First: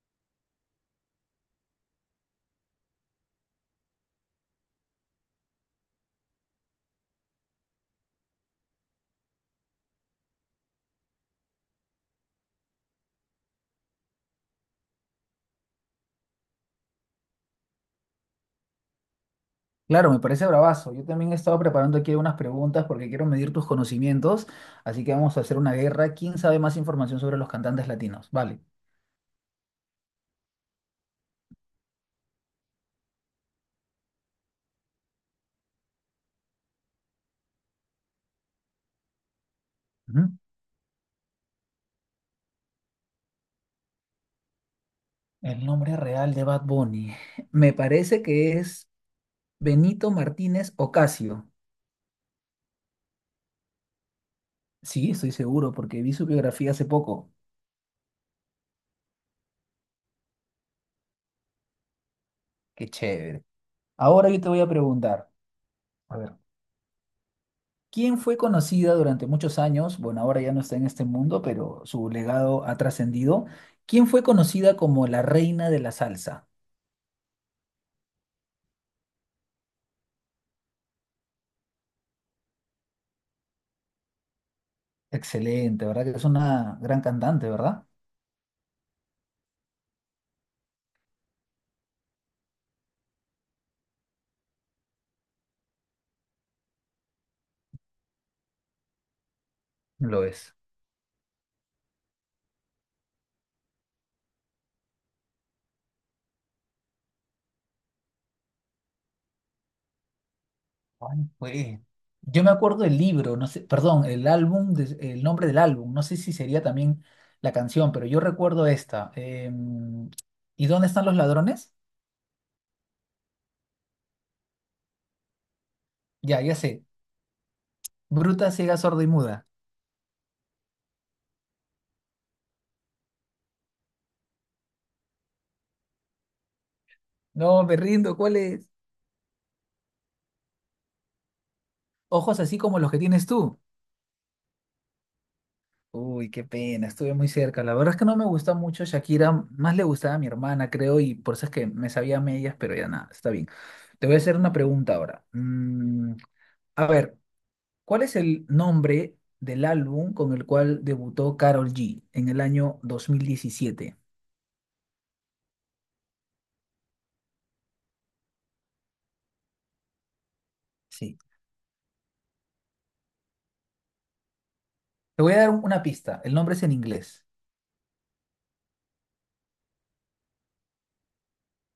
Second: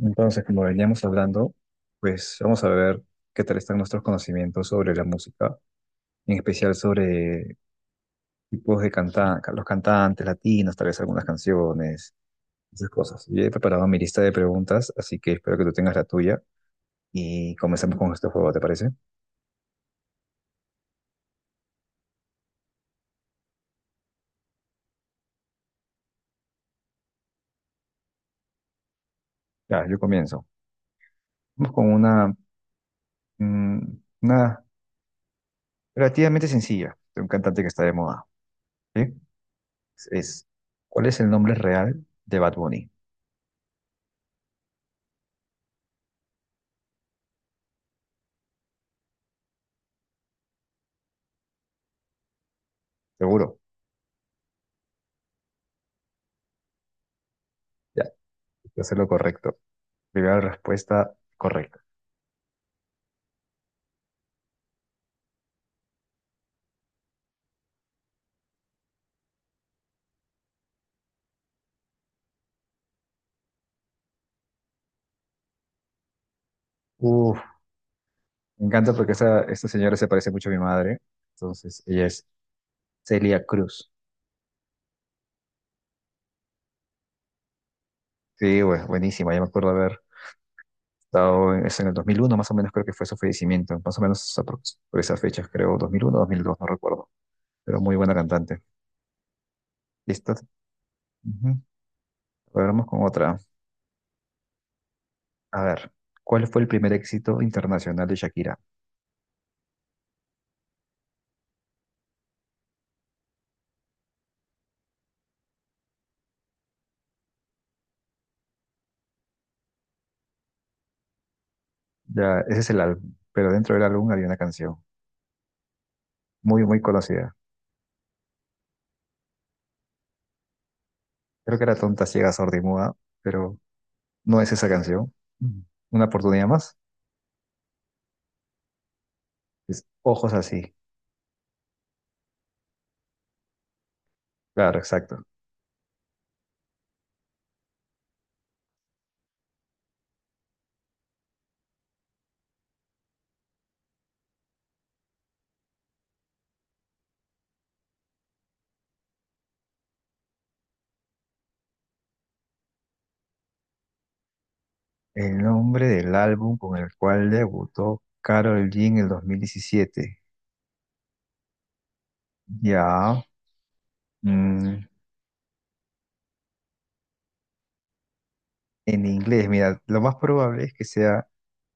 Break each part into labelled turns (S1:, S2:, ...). S1: Entonces, como veníamos hablando, pues vamos a ver qué tal están nuestros conocimientos sobre la música, en especial sobre tipos de cantantes, los cantantes latinos, tal vez algunas canciones, esas cosas. Yo he preparado mi lista de preguntas, así que espero que tú tengas la tuya y comenzamos con este juego, ¿te parece?
S2: Claro, me parece bravazo. Yo también he estado preparando aquí unas preguntas porque quiero medir tus conocimientos, así que vamos a hacer una guerra. ¿Quién sabe más información sobre los cantantes latinos? Vale.
S1: Ya, yo comienzo. Vamos con una, mm, una relativamente sencilla de un cantante que está de moda, ¿sí?
S2: Ujú.
S1: Es, ¿Cuál es el nombre real de Bad Bunny?
S2: El nombre real de Bad Bunny. Me parece que es Benito Martínez Ocasio.
S1: Seguro.
S2: Sí, estoy seguro porque vi su biografía hace poco.
S1: Ya, voy a hacer lo correcto. Primera respuesta correcta.
S2: Qué chévere. Ahora yo te voy a preguntar, a ver, ¿quién fue conocida durante muchos años? Bueno, ahora ya no está en este mundo, pero su legado ha trascendido. ¿Quién fue conocida como la reina de la salsa?
S1: Uf, me encanta porque esta señora se parece mucho a mi madre. Entonces, ella es Celia Cruz.
S2: Excelente, ¿verdad? Que es una gran cantante, ¿verdad?
S1: Sí, bueno, buenísima. Yo me acuerdo haber estado en, es en el 2001, más o menos creo que fue su fallecimiento. Más o menos por esas fechas, creo, 2001, 2002, no recuerdo. Pero muy buena cantante.
S2: Lo
S1: ¿Listo?
S2: es.
S1: Ujú. Ahora vamos con otra. A ver, ¿cuál fue el primer éxito internacional de Shakira?
S2: Ay, güey. Yo me acuerdo del libro, no sé, perdón, el álbum, el nombre del álbum, no sé si sería también la canción, pero yo recuerdo esta. ¿Y dónde están los ladrones?
S1: Ya, ese es el álbum, pero dentro del álbum había una canción
S2: Ya, ya
S1: muy, muy
S2: sé.
S1: conocida.
S2: Bruta, ciega, sorda y muda.
S1: Creo que era Tonta, Ciega, Sorda y Muda, pero no es esa canción. Mm. Una oportunidad más.
S2: No, me rindo, ¿cuál es?
S1: Es Ojos así.
S2: Ojos así como los que tienes tú.
S1: Claro, exacto.
S2: Uy, qué pena, estuve muy cerca. La verdad es que no me gusta mucho Shakira, más le gustaba a mi hermana, creo, y por eso es que me sabía a medias, pero ya nada, está bien. Te voy a hacer una pregunta ahora. A ver, ¿cuál es el nombre del álbum con el cual debutó Karol G en el año 2017?
S1: El nombre del álbum con el cual debutó Karol G en el 2017.
S2: Sí.
S1: Ya. mm,
S2: Te voy a dar una pista. El nombre es en inglés.
S1: en inglés, mira, lo más probable es que sea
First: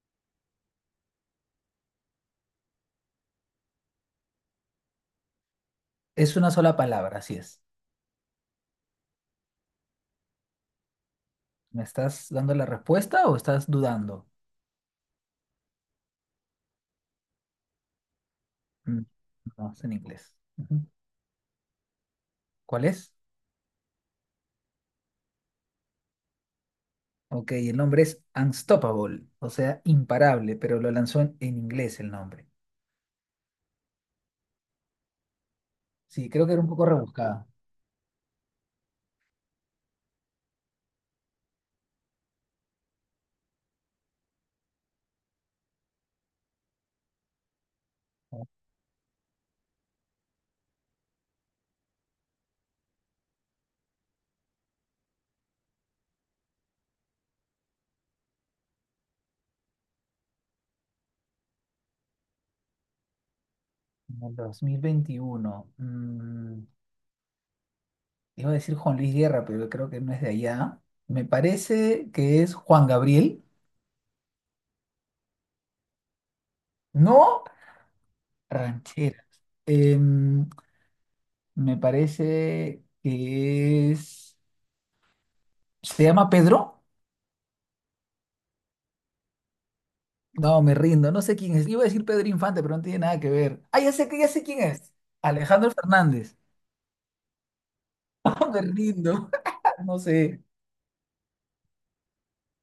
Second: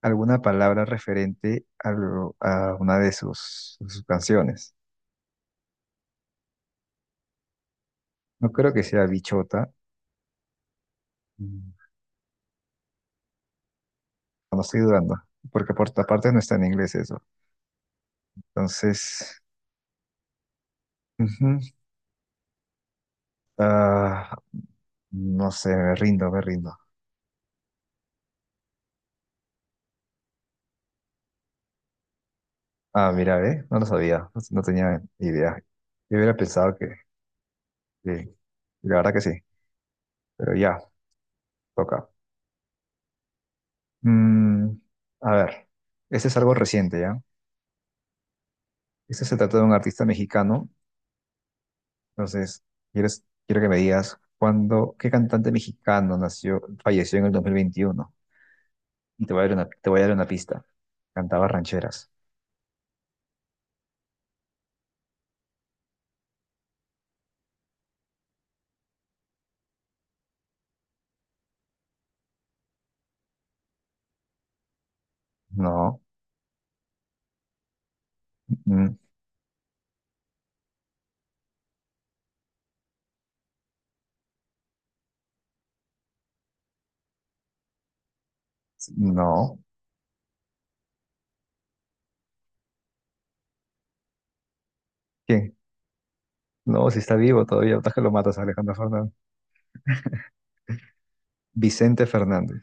S1: alguna palabra referente a, a una de sus canciones.
S2: Es una sola palabra, así es.
S1: No creo que sea bichota. Mm,
S2: ¿Me estás dando la respuesta o estás dudando?
S1: No estoy dudando. Porque por otra parte no está en inglés eso.
S2: Mm,
S1: Entonces,
S2: no, es en inglés. Ujú.
S1: ujú,
S2: ¿Cuál es?
S1: ah, no sé, me rindo, me rindo.
S2: Ok, el nombre es Unstoppable, o sea, imparable, pero lo lanzó en inglés el nombre.
S1: Ah, mira, ¿eh? No lo sabía, no, no tenía idea. Yo
S2: Sí,
S1: hubiera
S2: creo que era un
S1: pensado
S2: poco
S1: que,
S2: rebuscado.
S1: que- la verdad que sí, pero ya, toca. Mm, a ver, este es algo reciente, ¿ya? Este se trata de un artista mexicano, entonces, quiero que me digas cuándo, qué cantante mexicano nació, falleció en el 2021. Y te voy a dar te voy a dar una pista. Cantaba rancheras.
S2: En el 2021 iba a decir Juan Luis Guerra, pero creo que no es de allá. Me parece que es Juan Gabriel.
S1: No,
S2: No,
S1: mm,
S2: rancheras. Em, me parece que es... ¿Se llama Pedro?
S1: no.
S2: No, me rindo. No sé quién es. Iba a decir Pedro Infante, pero no tiene nada que ver. Ah, ya sé, ya sé quién es.
S1: ¿Quién?
S2: Alejandro Fernández.
S1: No, si está vivo todavía, ¿estás que lo matas,
S2: No, me
S1: Alejandro Fernández?
S2: rindo. No sé.
S1: Vicente Fernández.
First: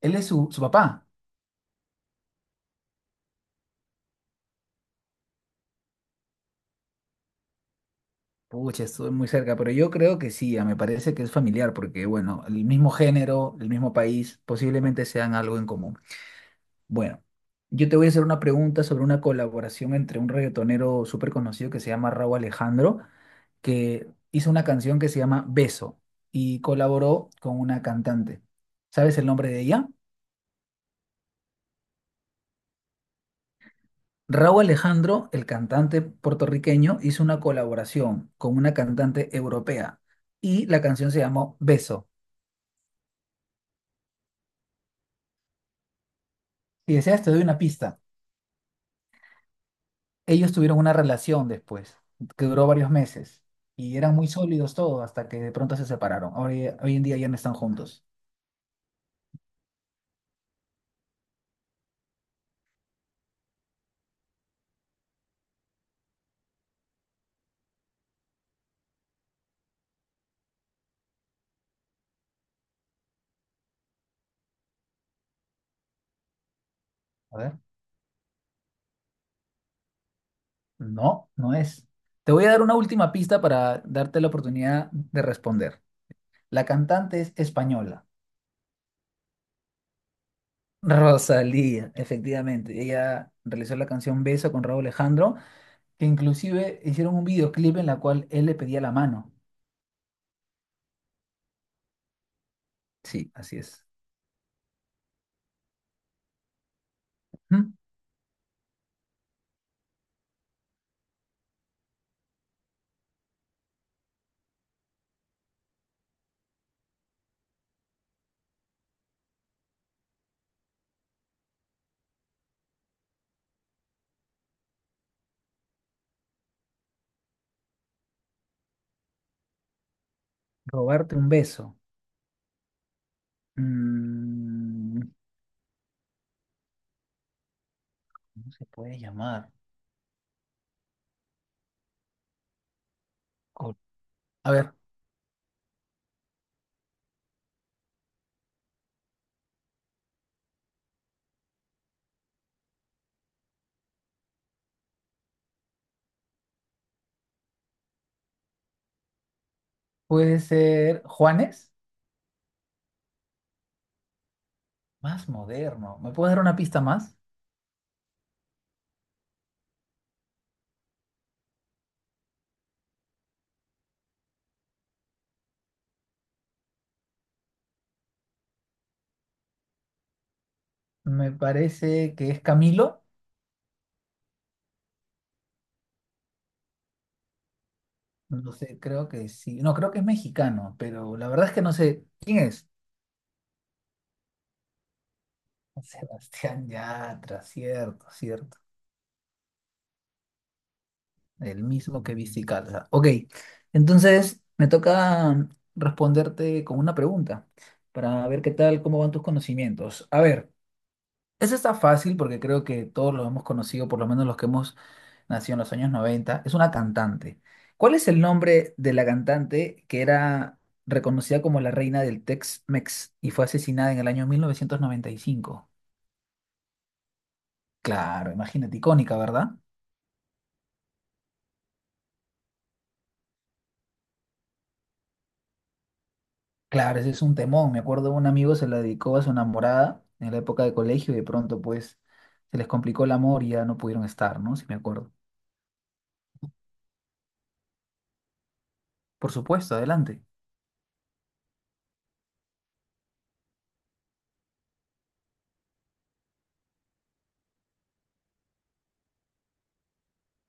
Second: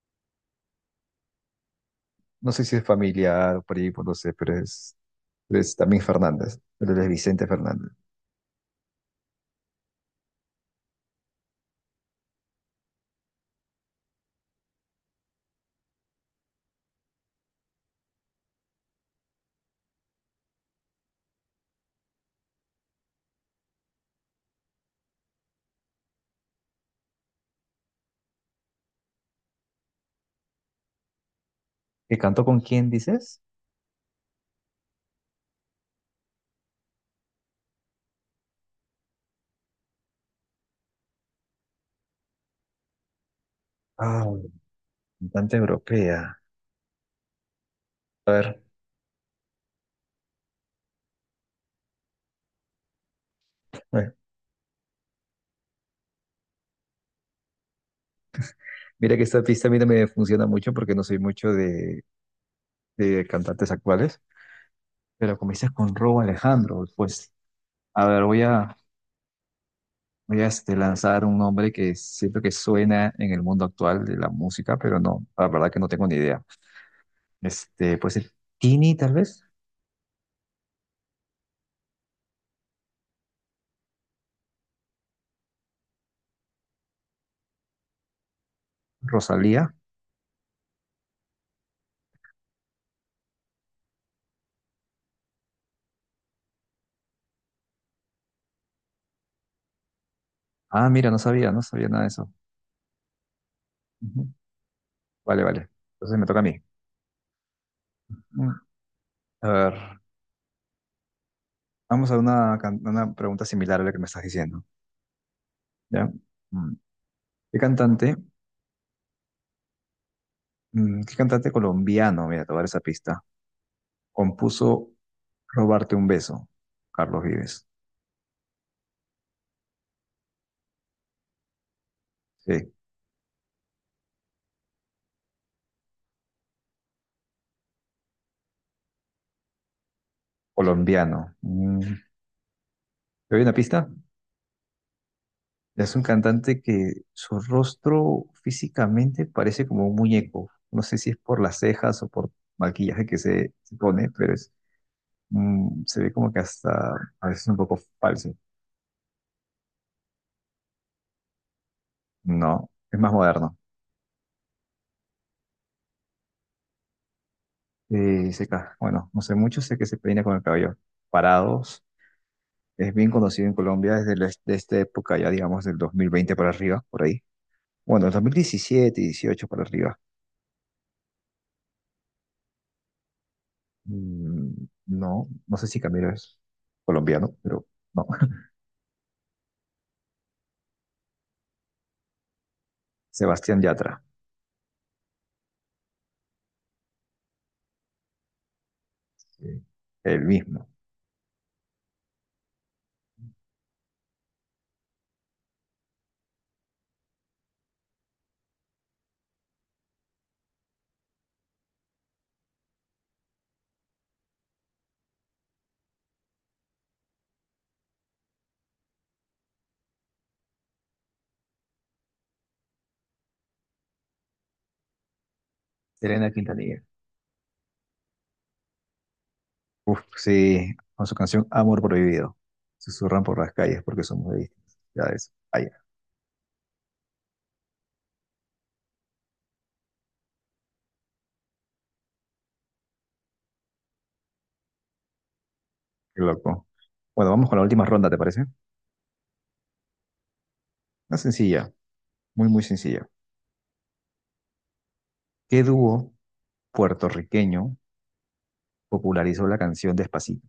S2: Él es su papá.
S1: No sé si es familiar o por primo, no sé, pero es también Fernández, pero es Vicente Fernández.
S2: Pucha, estuve muy cerca, pero yo creo que sí, ah, me parece que es familiar, porque bueno, el mismo género, el mismo país, posiblemente sean algo en común. Bueno, yo te voy a hacer una pregunta sobre una colaboración entre un reggaetonero súper conocido que se llama Rauw Alejandro, que hizo una canción que se llama Beso y colaboró con una cantante. ¿Sabes el nombre de ella?
S1: ¿Que cantó con quién dices?
S2: Rauw Alejandro, el cantante puertorriqueño, hizo una colaboración con una cantante europea y la canción se llamó Beso.
S1: Ah, bueno, cantante europea.
S2: Si deseas, te doy una pista. Ellos tuvieron una relación después, que duró varios meses, y
S1: Bueno,
S2: eran muy sólidos todos hasta que de pronto se separaron. Hoy en día ya no están juntos.
S1: mira que esta pista a mí no me funciona mucho porque no soy mucho de cantantes actuales, pero como dices con Robo Alejandro, pues a ver, voy a lanzar un nombre que siento que suena en el mundo actual de la música, pero no, la verdad que no tengo ni idea.
S2: A ver.
S1: Puede ser Tini tal vez,
S2: No, no es. Te voy a dar una última pista para darte la oportunidad de responder. La cantante es española.
S1: Rosalía.
S2: Rosalía, efectivamente. Ella realizó la canción Beso con Raúl Alejandro, que inclusive hicieron un videoclip en la cual él le pedía la mano.
S1: Ah, mira, no sabía, no sabía nada de eso.
S2: Sí, así es.
S1: Vale, vale. Entonces me toca a mí.
S2: ¿Mm?
S1: Mm. A ver, vamos a una, una pregunta similar a la que me estás diciendo, ¿ya? Mm. ¿Qué cantante, Qué cantante colombiano, mira, te voy a dar esa pista, compuso Robarte un beso, Carlos Vives?
S2: Robarte un beso.
S1: Sí,
S2: Mm, ¿Cómo se puede llamar?
S1: colombiano. Mm. ¿Te doy una
S2: Col-
S1: pista?
S2: A ver,
S1: Es un cantante que su rostro físicamente parece como un muñeco. No sé si es por las cejas o por maquillaje que se pone, pero se ve como que hasta a veces un poco falso.
S2: puede ser Juanes,
S1: No, es más moderno.
S2: más moderno. ¿Me puedes dar una pista más?
S1: Y bueno, no sé mucho, sé que se peina con el cabello parados. Es bien conocido en Colombia desde, de esta época, ya digamos, del 2020 para arriba, por ahí. Bueno, el 2017, 18 para arriba.
S2: Me parece que es Camilo.
S1: Mm, no, no sé si Camilo es colombiano, pero no.
S2: No sé, creo que sí. No, creo que es mexicano, pero la verdad es que no sé quién es.
S1: Sebastián Yatra,
S2: Sebastián Yatra, cierto, cierto.
S1: sí, el mismo.
S2: El mismo que viste calza. Ok, entonces me toca responderte con una pregunta para ver qué tal, cómo van tus conocimientos. A ver. Ese está fácil porque creo que todos lo hemos conocido, por lo menos los que hemos nacido en los años 90. Es una cantante. ¿Cuál es el nombre de la cantante que era reconocida como la reina del Tex-Mex y fue asesinada en el año 1995?
S1: Elena Quintanilla.
S2: Claro, imagínate, icónica, ¿verdad?
S1: Uf, sí, con su canción Amor Prohibido. Susurran por las calles porque somos de ya es, ay,
S2: Claro, ese es un temón. Me acuerdo un amigo se la dedicó a su enamorada en la época de colegio y de pronto pues se les complicó el amor y ya no pudieron estar, ¿no? Si me acuerdo.
S1: qué loco. Bueno, vamos con la última ronda, ¿te parece?
S2: Por supuesto, adelante.
S1: Una sencilla, muy, muy sencilla. ¿Qué dúo puertorriqueño popularizó la canción Despacito?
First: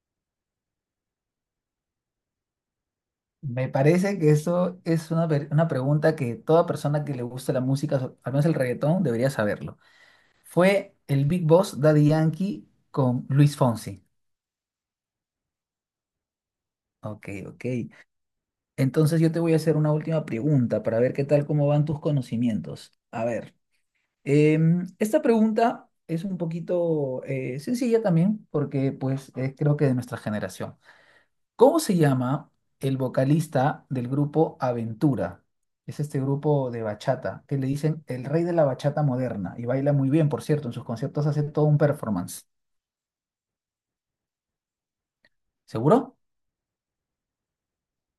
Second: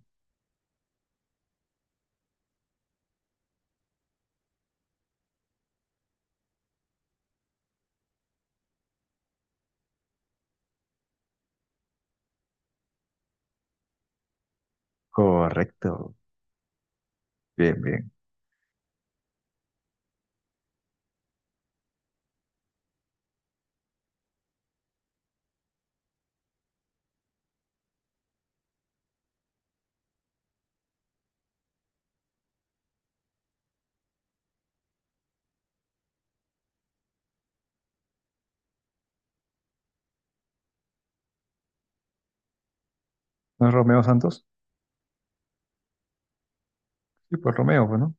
S2: Me parece que eso es una pregunta que toda persona que le gusta la música, al menos el reggaetón, debería saberlo. Fue el Big Boss Daddy Yankee con Luis Fonsi.
S1: Correcto.
S2: Ok, ok.
S1: Bien, bien.
S2: Entonces yo te voy a hacer una última pregunta para ver qué tal cómo van tus conocimientos. A ver, esta pregunta es un poquito sencilla también porque pues es creo que de nuestra generación. ¿Cómo se llama el vocalista del grupo Aventura? Es este grupo de bachata que le dicen el rey de la bachata moderna y baila muy bien, por cierto, en sus conciertos hace todo un performance.
S1: ¿No es Romeo Santos?
S2: ¿Seguro?
S1: Sí, pues Romeo, pues, ¿no?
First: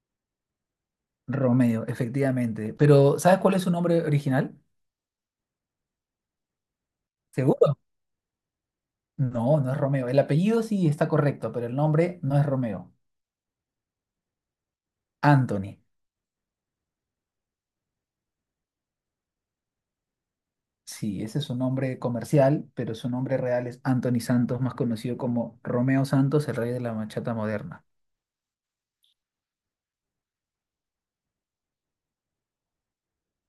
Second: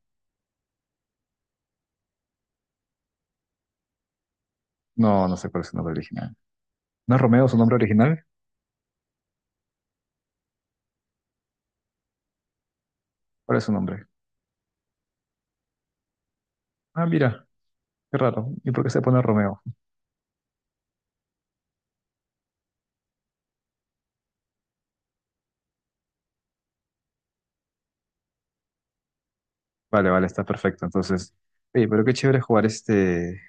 S2: Romeo, efectivamente. Pero ¿sabes cuál es su nombre original?
S1: No, no sé cuál es su nombre original. ¿No es Romeo su nombre
S2: ¿Seguro?
S1: original?
S2: No, no es Romeo. El apellido sí está correcto, pero el nombre no es Romeo.
S1: ¿Cuál es su nombre?
S2: Anthony.
S1: Ah, mira, qué raro. ¿Y por qué se pone Romeo?
S2: Sí, ese es su nombre comercial, pero su nombre real es Anthony Santos, más conocido como Romeo Santos, el rey de la bachata moderna.
S1: Vale, vale, está perfecto. Entonces, oye, pero qué chévere jugar este,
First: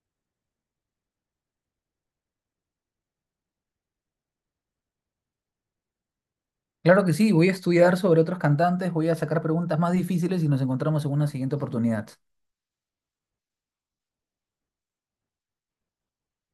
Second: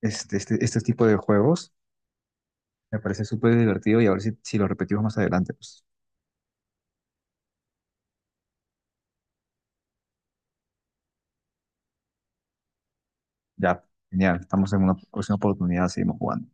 S1: este, este, este tipo de juegos. Me parece súper divertido y a ver si lo repetimos más adelante. Pues
S2: Claro que sí, voy a estudiar sobre otros cantantes, voy a sacar preguntas más difíciles y nos encontramos en una siguiente oportunidad.
S1: ya, genial. Estamos en una próxima oportunidad, seguimos jugando.